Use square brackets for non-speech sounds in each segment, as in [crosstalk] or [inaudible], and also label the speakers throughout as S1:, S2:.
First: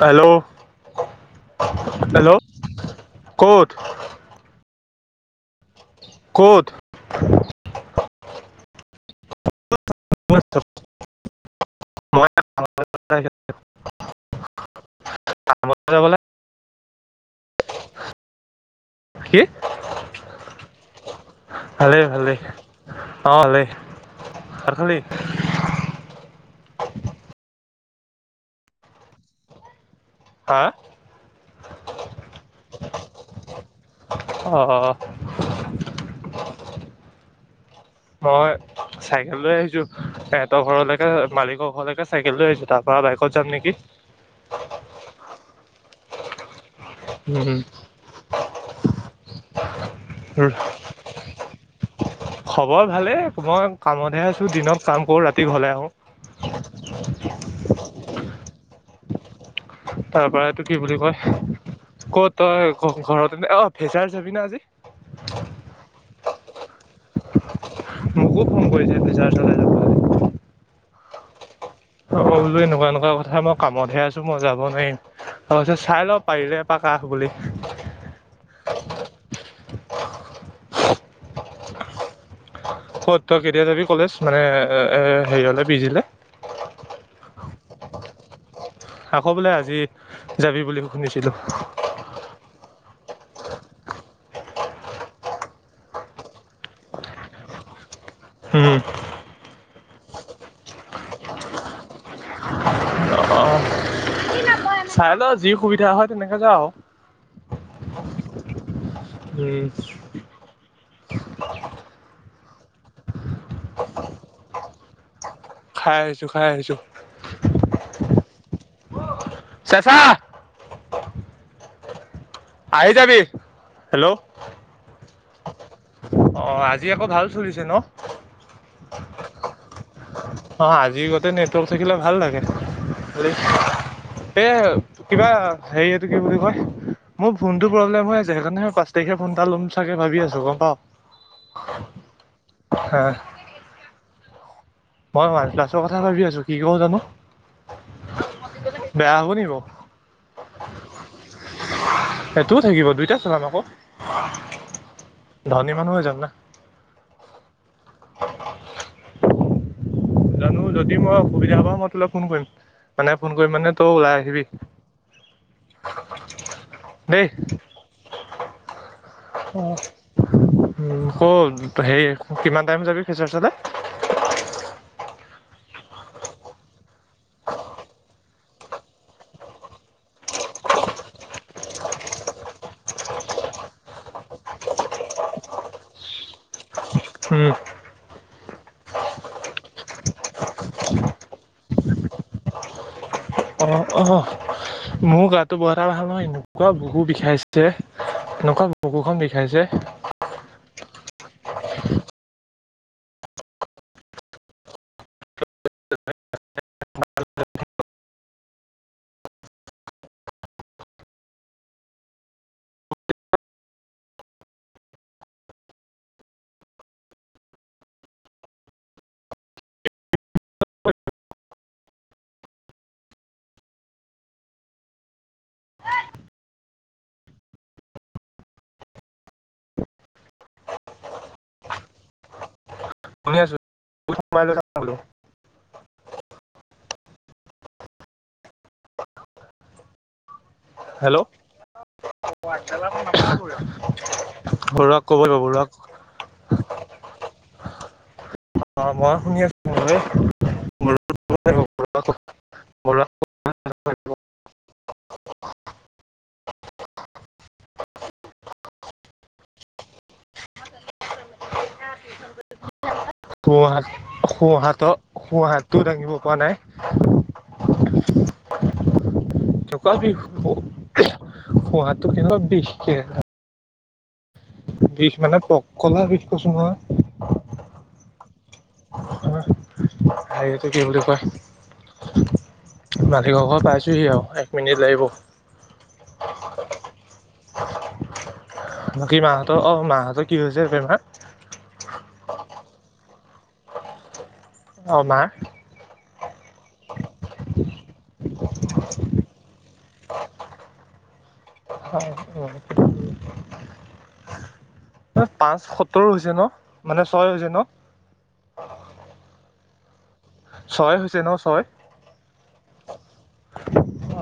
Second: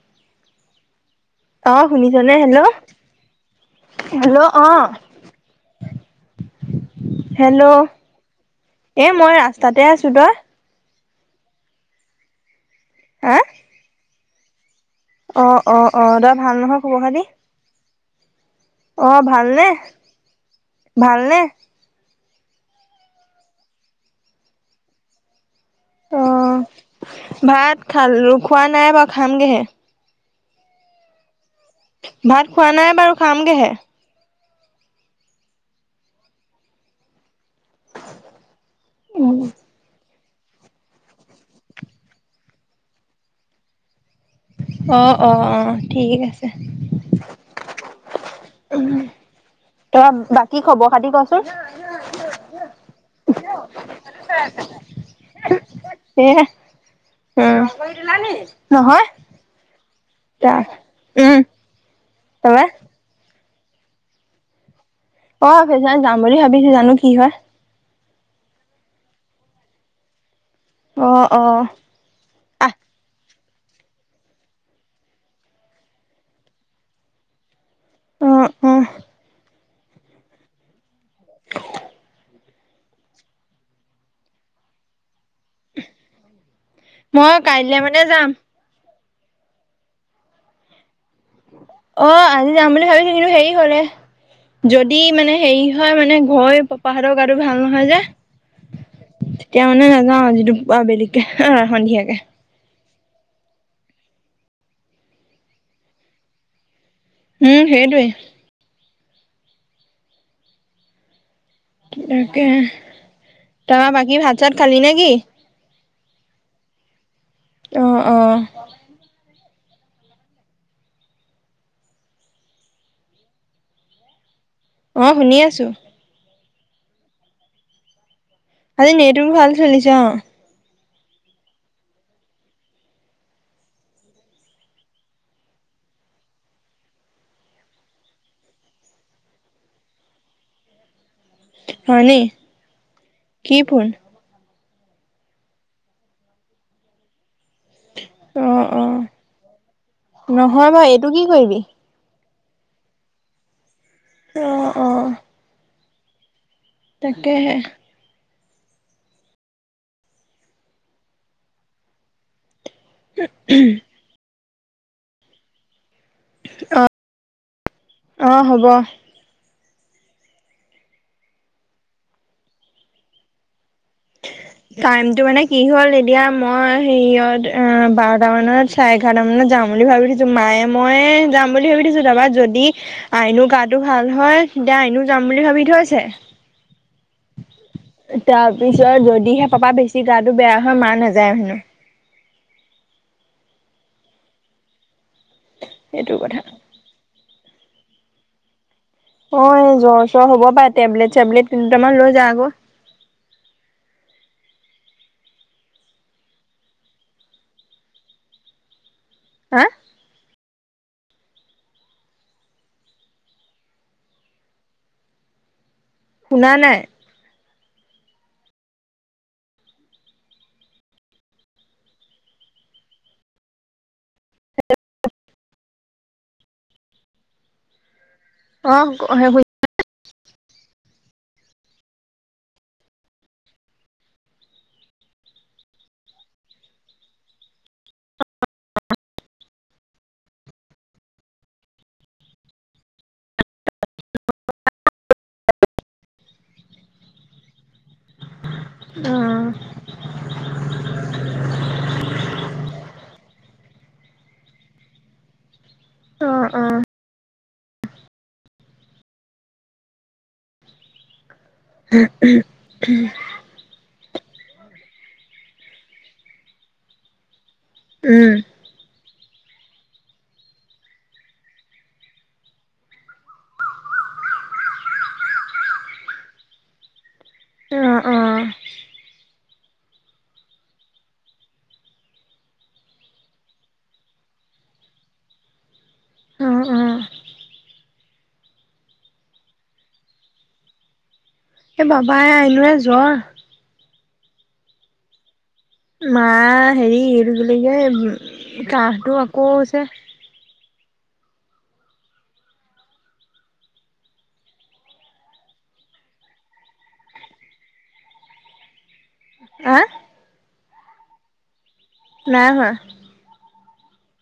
S1: Hello,
S2: অ' শুনিছনে hello,
S1: ক'ত
S2: হেল্ল' অ'
S1: ক'ত।
S2: হেল্ল' এ মই ৰাস্তাতে আছো তই। হা
S1: [unintelligible]
S2: অ' অ'
S1: যাব
S2: অ'
S1: লাগে।
S2: দই ভাল নহয় খবৰ খ দ।
S1: কি
S2: ভালনে
S1: ভালেই ভালেই। অলেই আৰু খালি।
S2: অ ভাত খাল খোৱা নাই বাৰু খামগেহে।
S1: হা।
S2: ভাত খোৱা নাই বাৰু খামগেহে।
S1: আহ। মই চাইকেল লৈ আহিছো। সিহঁতৰ ঘৰলৈকে মালিকৰ ঘৰলৈকে চাইকেল লৈ আহিছোঁ তাৰ পৰা বাইকত যাম নেকি।
S2: অঁ অঁ অঁ ঠিক আছে।
S1: উম উম।
S2: ত বাকী খবৰ খাতি কচোন।
S1: খবৰ ভালেই মই কামতহে আছো দিনত কাম কৰো ৰাতি ঘলে
S2: এ
S1: আহো।
S2: নহয়।
S1: তাৰ পৰা এইটো কি বুলি কয়
S2: উম
S1: কত
S2: তাৰপৰা
S1: তই ঘৰত। অ ভেচাৰ চাবি না আজি।
S2: অ ফেচাচ যাম বুলি ভাবিছো জানো কি হয়।
S1: মোকো ফোন কৰিছে ফেচাচৰ কাৰণে
S2: অ অ।
S1: হব বোলো
S2: আহ
S1: এনেকুৱা এনেকুৱা কথা মই কামতহে আছো মই যাব নোৱাৰিম। তাৰপিছত চাই লওঁ পাৰিলে এপাক অহ বুলি।
S2: অঁ আহঁ। [unintelligible]
S1: ক'ত তই কেতিয়া যাবি কলেজ মানে এ এ হেৰি অলে পিজিলে।
S2: মই কাইলৈ মানে যাম।
S1: আকৌ বোলে আজি যাবি বুলি। শুনিছিলো
S2: অ আজি যাম বুলি ভাবিছো কিন্তু হেৰি হলে। যদি মানে হেৰি হয় মানে ঘৈ পাপাহত গাটো ভাল নহয় যে।
S1: হোম।
S2: তেতিয়া মানে নাযাওঁ যিটো বেলেগকে সন্ধিয়াকে
S1: অ চাই লও যি সুবিধা হয় তেনেকে যা আৰু।
S2: উম সেইটোৱেই।
S1: উম।
S2: তাকেহে তা বাকী ভাত- চাত খালি নে কি?
S1: খাই আহিছো খাই আহিছো।
S2: অঁ অঁ
S1: চেচা আহি যাবি হেল্ল'।
S2: অ শুনি আছো
S1: অ আজি আকৌ ভাল চলিছে ন।
S2: আজি নেটো ভাল চলিছে অ।
S1: অ আজি গতে নেটৱৰ্ক থাকিলে ভাল লাগে খালি। এ কিবা হেৰিয়টো কি বুলি কয়। মোৰ ফোনটো প্ৰব্লেম হৈ আছে সেইকাৰণে মই পাঁচ তাৰিখে ফোন এটা ল'ম চাগে ভাবি আছো গম পাৱ।
S2: হয়নে কি ফোন।
S1: মই ওৱান প্লাছৰ কথা ভাবি আছো কি কওঁ জানো।
S2: অ অ
S1: বেয়া হ'ব নি বাৰু
S2: নহয় বাও এইটো কি কৰিবি
S1: সেইটোও থাকিব দুইটা চলাম আকৌ
S2: অ অ
S1: ধনী মানুহ হৈ যাম না।
S2: তাকেহে!
S1: জানো যদি মই অসুবিধা পাওঁ মই তোলে ফোন কৰিম, মানে ফোন কৰিম মানে তই ওলাই আহিবি।
S2: আহ
S1: দেই
S2: অ হ'ব।
S1: অ আকৌ হেৰি কিমান টাইম যাবি খেচাৰচালে? হয়। [inaudible]
S2: টাইমতটো মানে কি হ'ল এতিয়া মই হেৰিয়ত অ বাৰটা মানত চাৰে এঘাৰট মানত যাম। যাম বুলি ভাবি থিছো মায়ে মইে যাম বুলি ভাবি থৈছো তাৰপা যদি আইনো গাটো ভাল হয়। দাইনো যাম বুলি ভাবি থৈছে। তাৰ পিছত যদিহে পাপা বেছি গাটো বেয়া হয় মাৰ নাযায় হেনো।
S1: অ অ মোৰ গাটো ব এটা ভাল
S2: সেইটো
S1: নহয়
S2: কথা
S1: এনেকুৱা বহু বিষাইছে এনেকুৱা। বুকুখন
S2: অ
S1: বিষাইছে
S2: এ জ্বৰ চ্বৰ হ'ব পাৰে। টেবলেট চেবলেট দুতামান লৈ যায় আক হা শুনা নাই। হ [inaudible] অ সেই
S1: মল।
S2: অ।
S1: হেল্ল' বৰা ক'ব যৌ ৰক অ মই শুনি আছো। [unintelligible] [unintelligible]
S2: অ অ। হ উ উম।
S1: সোঁ-হাত সোঁ-হাতৰ সোঁ-হাতটোও দাঙিব পৰা নাই।
S2: উম।
S1: থুৱ বিষ হহাটো কেনেকুৱা বিষ। বিষ মানে তটকলা বিষ কছো নহয়।
S2: অ অ।
S1: হটো কি বুলি কয়। মালিঘৰ ঘৰ পাইছোঁহি আৰু এক মিনিট লাগিব।
S2: অ অ
S1: বাকী মাহঁতৰ অ মাহঁতৰ কি হৈছে বেমাৰ
S2: এই বাবাই আইনুৰ জ্বৰ
S1: অ মা।
S2: মা হেৰি এইটো কি কি কাহটো আকৌ হৈছে।
S1: হয়। পাঁচ সত্তৰ হৈছে ন মানে ছয় হৈছে ন
S2: আহ।
S1: ছয় হৈছে ন ছয়।
S2: নাই হোৱা।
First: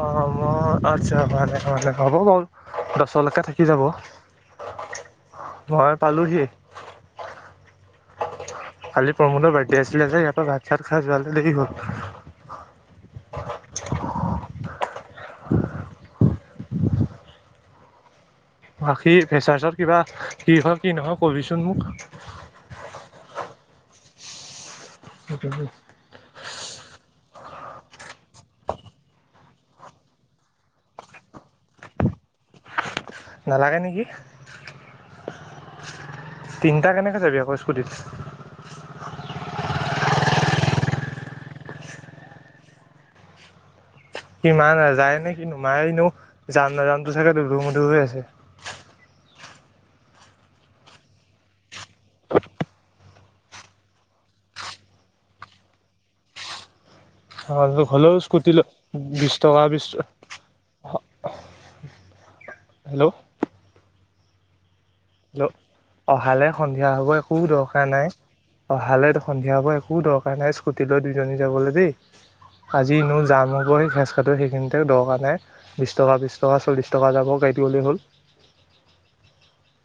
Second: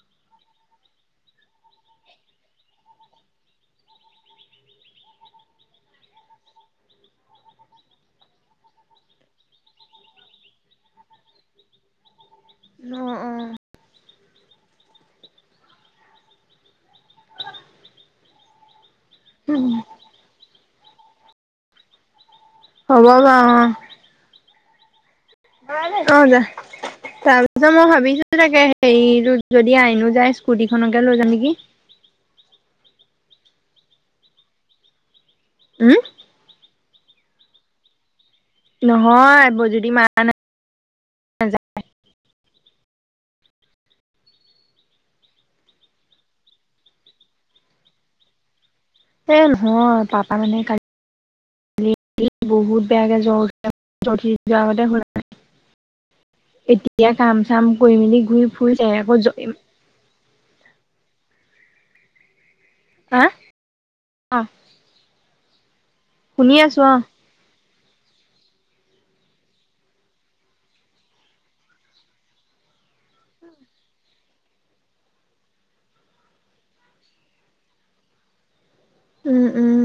S1: অ আচ্ছা ভালে ভে হব ক। দছলৈকে থাকি যাব মই পালোহি। কালি প্ৰমোদৰ বাৰ্থডে আছিলে যে ইয়াৰ পৰা ভাত খাত খাই যোৱাকালি দে হ'ল
S2: উম! উম!
S1: বাকী ফেচাৰছৰ কিবা কি হয়ল কি নহয় কবিচোন মোক।
S2: হ'ব বা। অ যা তাৰ পিছত মই ভাবিছোঁ তাকে হেৰি যদি আইনো যায় স্কুটিখনকে লৈ যাম নেকি।
S1: নালাগে নেকি।
S2: উম!
S1: তিনিটা কেনেকৈ যাবি আকৌ স্কুটিত।
S2: নহয় যদি মাৰ নযায়।
S1: কি মা নাযায় নে কিনো মায় এনো যাম নাজামতো চাগে দুধু-মধুৰ হৈ আছে।
S2: এই নহয় পাপা মানে কালি বহুত বেগে জ জতে হৈ। এতিয়া কাম চাম কৰি
S1: হ'লেও
S2: মেলি ঘূৰি
S1: স্কুটি লৈ
S2: ফুৰি তেৰকত
S1: বিছ
S2: জ্বলিম।
S1: টকা বিছ হেল্ল'।
S2: হা অ।
S1: হেল্ল, অহালে
S2: শুনি আছো
S1: সন্ধিয়া
S2: অ
S1: হ'ব একো দৰকাৰ নাই। অহালে সন্ধিয়া হব একো দৰকাৰ নাই স্কুটি লৈ দুইজনী যাবলৈ দেই। আজি এনেও জাম হবই ৰাস্তাটোৰ সেইখিনিতে। দৰকাৰ নাই, বিছ টকা, বিছ টকা, চল্লিশ টকা যাব গা গাড়ীত উঠি গলেই হ'ল।
S2: উম, উম।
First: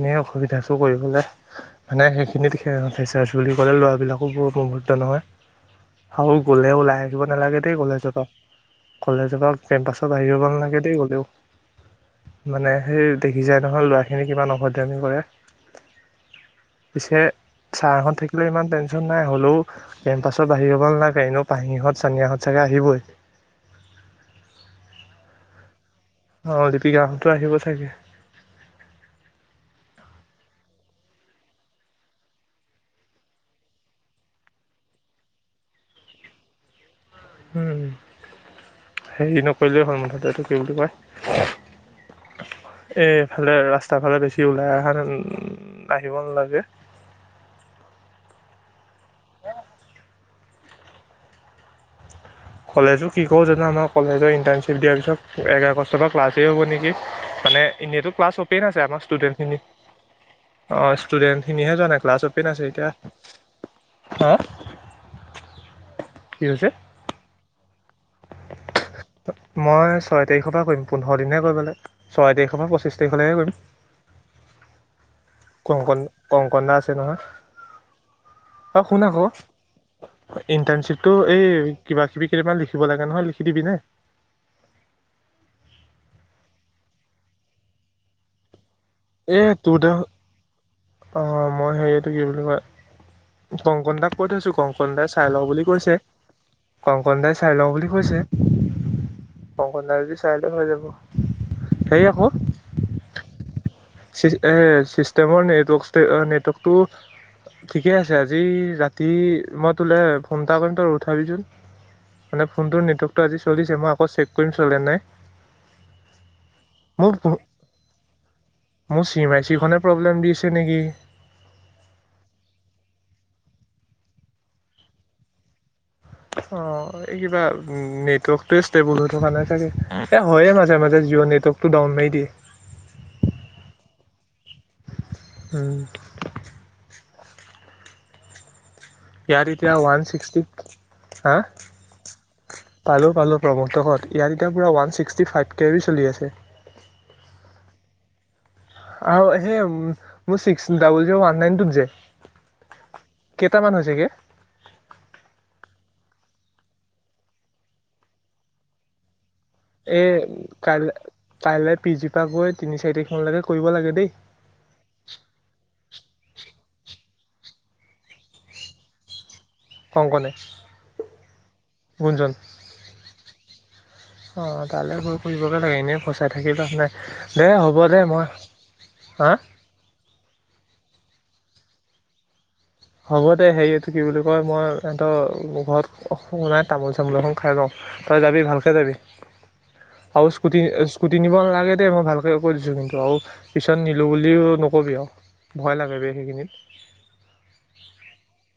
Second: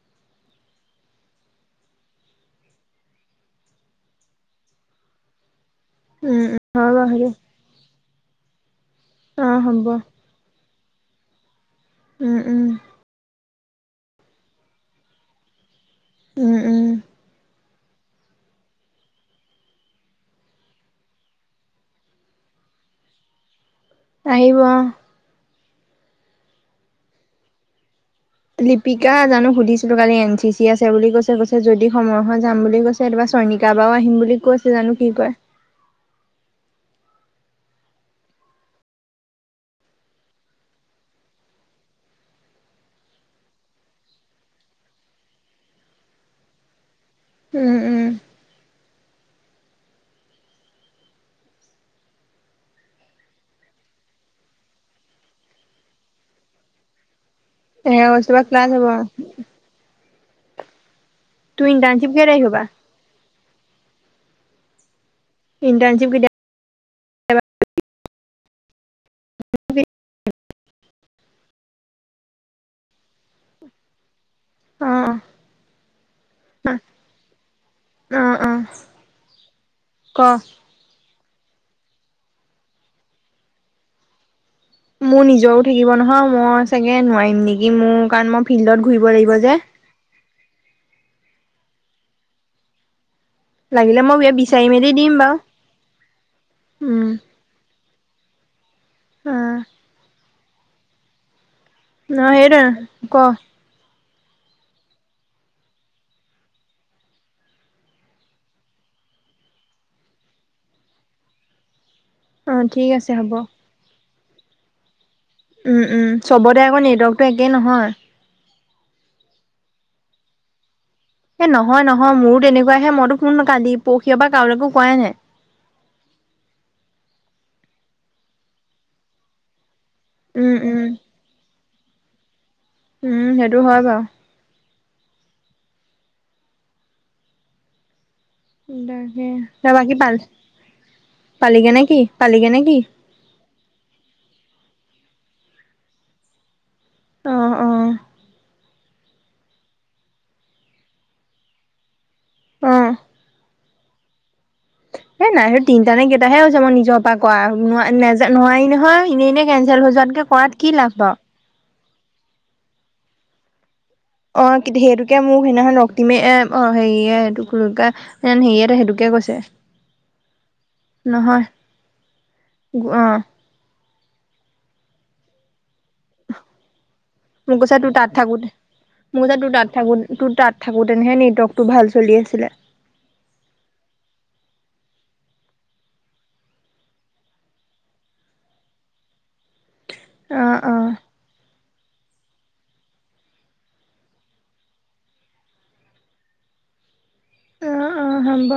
S1: এনে অসুবিধা চো কৰিবলে মানে সেইখিনিত ফেচাৰছ বুলি ক'লে ল'ৰাবিলাকো বহুত নহয় আৰু
S2: উম উম
S1: গ'লে
S2: হয়
S1: ওলাই
S2: বাৰু
S1: আহিব
S2: সেইটো
S1: নালাগে দেই কলেজৰ পা। কলেজৰ
S2: অ
S1: পৰা
S2: হ'ব
S1: কেম্পাছত আহি যাব নালাগে দেই গলেও।
S2: উম উম
S1: মানে সেই সি যায় নহয় ল'ৰাখিনি কিমান অভদ্ৰামি কৰে।
S2: উম উম
S1: পিছে চাৰহঁত থাকিলে ইমান টেনচন নাই। হলেওঁ কেম্পাছৰ বাহিৰ হব নালাগে। এনেও পাহিহঁত, চানিয়াহঁত চাগে আহিবই।
S2: আহিব অ
S1: অ দীপিকাহঁতো আহিব চাগে।
S2: লিপিকা জানো সুধিছিলো কালি এন চি চি আছে বুলি কৈছে। কৈছে যদি সময় হৈ যাম বুলি কৈছে। এই চইনিকা বাও আহিম বুলি কৈছে জানো কি কয়।
S1: উম। হেৰি নকৰিলেই হ'ল মুঠতে, এটো কি বুলি কয়? এফালে ৰাস্তা ফালে বেছি ওলাই আহা আহিব নালাগে।
S2: উম, উম।
S1: কলেজো কি কৰো জানো। আমাৰ কলেজৰ ইণ্টাৰ্ণশ্বিপ দিয়াৰ পিছত এক আগষ্টৰ পৰা ক্লাছেই হ'ব নেকি? মানে
S2: এঘাৰ
S1: এনেতো ক্লাছ
S2: আগষ্টৰ পৰা
S1: অপেইন আছে
S2: হ'ব
S1: আমাৰ ষ্টুডেন্ট খিনি। অ
S2: তোৰ
S1: ষ্টুডেণ্টখিনিহে যোৱা নাই।
S2: ইণ্টাৰ্ণশ্বিপ
S1: ক্লাছ
S2: কেই তাৰিখৰ
S1: অপেন
S2: পৰা
S1: আছে এতিয়া। হা?
S2: ইণ্টাৰন
S1: কি হৈছে? মই চয় তাৰিখৰ পৰা কৰিম। পোন্ধৰ দিনহে কৰিব লাগে। ছয় তাৰিখৰ পৰা পঁচিছ তাৰিখলৈহে কৰিম।
S2: উম।
S1: কংকন। কংকনা আছে নহয়,
S2: অ অ
S1: অ শুন আকৌ
S2: ক
S1: ইন্টানশ্বিপ তো এই কিবা কিবি কেইটামান লিখিব লাগে নহয়। লিখি দিবি নে?
S2: মোৰ নিজৰো থাকিব নহয়, মই চাগে নোৱাৰিম নেকি? মোৰ কাৰণ মই ফিল্ডত ঘূৰিব লাগিব
S1: এ
S2: যে
S1: তোৰতে, অ মই হেৰিটো কি বুলি কয়? কংকন
S2: লাগিলে
S1: দাক
S2: মই
S1: কৈ থৈছো,
S2: বিচাৰি মেলি
S1: কংকন দাই
S2: দিম
S1: চাই
S2: বাৰু
S1: লওঁ বুলি কৈছে,
S2: উম
S1: কংকন দাই চাই লওঁ বুলি কৈছে।
S2: অ
S1: কংকন দাই যদি চাই লয় হৈ যাব। হেৰি আকৌ
S2: নাই হেইটুৱে, ক'।
S1: এ চিষ্টেমৰ নেটৱৰ্ নেটৱৰ্কটো ঠিকে আছে। আজি ৰাতি মই তোলে ফোনটা কৰিম। তই উঠাবিচোন। মানে
S2: অ
S1: ফোনটোৰ
S2: ঠিক আছে
S1: নেটৱৰ্কতটো আজি
S2: হ'ব
S1: চলিছে। মই আকৌ চেক কৰিম চলে নাই।
S2: উম, উম। চবতে আকৌ
S1: মোৰ
S2: নেটৱৰ্কটো একেই নহয়।
S1: মোৰ চি এম আই চি খনে প্ৰব্লেম দিছে নেকি?
S2: এ নহয়, নহয়। মোৰো তেনেকুৱাহে। মইতো ফোন কালি পৰহি পৰা কালৈকো কৰাই নাই।
S1: অ এই কিবা নেটৱৰ্কটোৱে ষ্টেবল হৈ থকা নাই চাগে। এ হয়য়ে
S2: উম
S1: মাজে
S2: উম
S1: মাজে। জিঅ' নেটৱৰ্কতটো ডাউন মাৰি দিয়ে।
S2: উম, সেইটো হয় বাৰু।
S1: উম।
S2: তাকে
S1: ইয়াত
S2: তই
S1: এতিয়া
S2: বাকী
S1: ওৱান
S2: পাল
S1: ছিক্সটি, হা
S2: পালিগে নে কি পালিগে নে কি
S1: পালো, পালো। প্ৰভক্ত হত, ইয়াত এতিয়া পৰা ওৱান ছিক্সটি ফাইভ কেবি চলি আছে।
S2: অহ অহ
S1: আৰু সেই মোৰ চিক্স ডাবো জিৰও নাইন ত যে টামান হৈছেগে
S2: এ নাই আৰু তিনটা নে কেইটাহে হৈছে। মই নিজৰ পৰা কৰা ন ন নোৱাৰি নহয়। এনেই এনেই কেন্সেল হৈ যোৱাতকে কৰাত কি লাভ বা
S1: পিজিপা গৈ তিনি চাৰিখ মানলৈকে কৰিব লাগে। দেই
S2: অ' সেইটোকে মোক সেইদিনাখন ৰক্তিমে এ অ' হেৰিয়ে টোকুৰুগা হিয়েন সেইটোকে কৈছে।
S1: কংকনে
S2: নহয় অহ।
S1: অ' তালৈ গৈ ফুৰিবগে লাগে এনেই ফচাই থাকি লাভ নাই। দে
S2: মোক কৈছো
S1: হ'ব
S2: তোৰ
S1: দে
S2: তাত
S1: মই
S2: থাকোঁ‌তে মোৰ
S1: হা
S2: কৈছো তোৰ তাত থাকো তোৰ তাত। থাকোঁ‌। তেনেহে নেটৱৰ্ক টো ভাল চলি আছিলে।
S1: হ'ব দে। হেৰি এইটো কি বুলি কয় মই সিহঁত ঘৰত সোমাই তামোল চামোল এখন খাই লওঁ। তই যাবি ভালকে যাবি আৰু
S2: অ',
S1: স্কুটি,
S2: অ',
S1: স্কুটি নিব নালাগে। দেই মই ভালকে কৈ দিছোঁ কিন্তু আৰু পিছত নিলো বুলিও নকবি আৰু। ভয় লাগে। সেইখিনিত
S2: অ' অ' হ'ব।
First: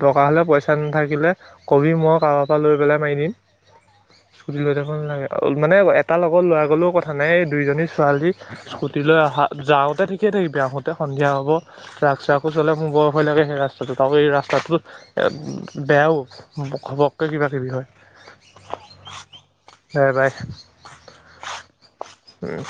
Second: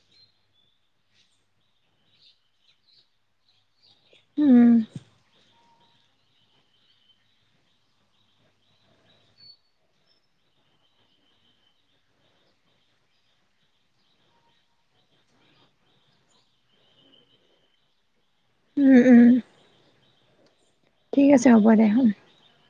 S1: দৰকাৰ হ'লে পইচা নাথাকিলে কবি, মই কাৰোবাৰ পৰা লৈ পেলাই মাৰি দিম। সুধিল
S2: উম,
S1: দে লাগে আউল। মানে এটা লগত ল'ৰা গ'লেও কথা নাই এই দুইজনী ছোৱালী স্কুটীলৈ অহা যাওঁতে ঠিকেই থাকিব। আহোঁ‌তে সন্ধিয়া হ'ব। ট্ৰাক চ্ৰাকো চলে মোৰ বৰ ভয় লাগে। সেই ৰাছ তাৰতাক এই ৰাস্তাটো বেয়াও ঘপককৈ কিবাকিবি হয়।
S2: উম উম।
S1: বাই
S2: ঠিক আছে হ'ব দে উম!
S1: উম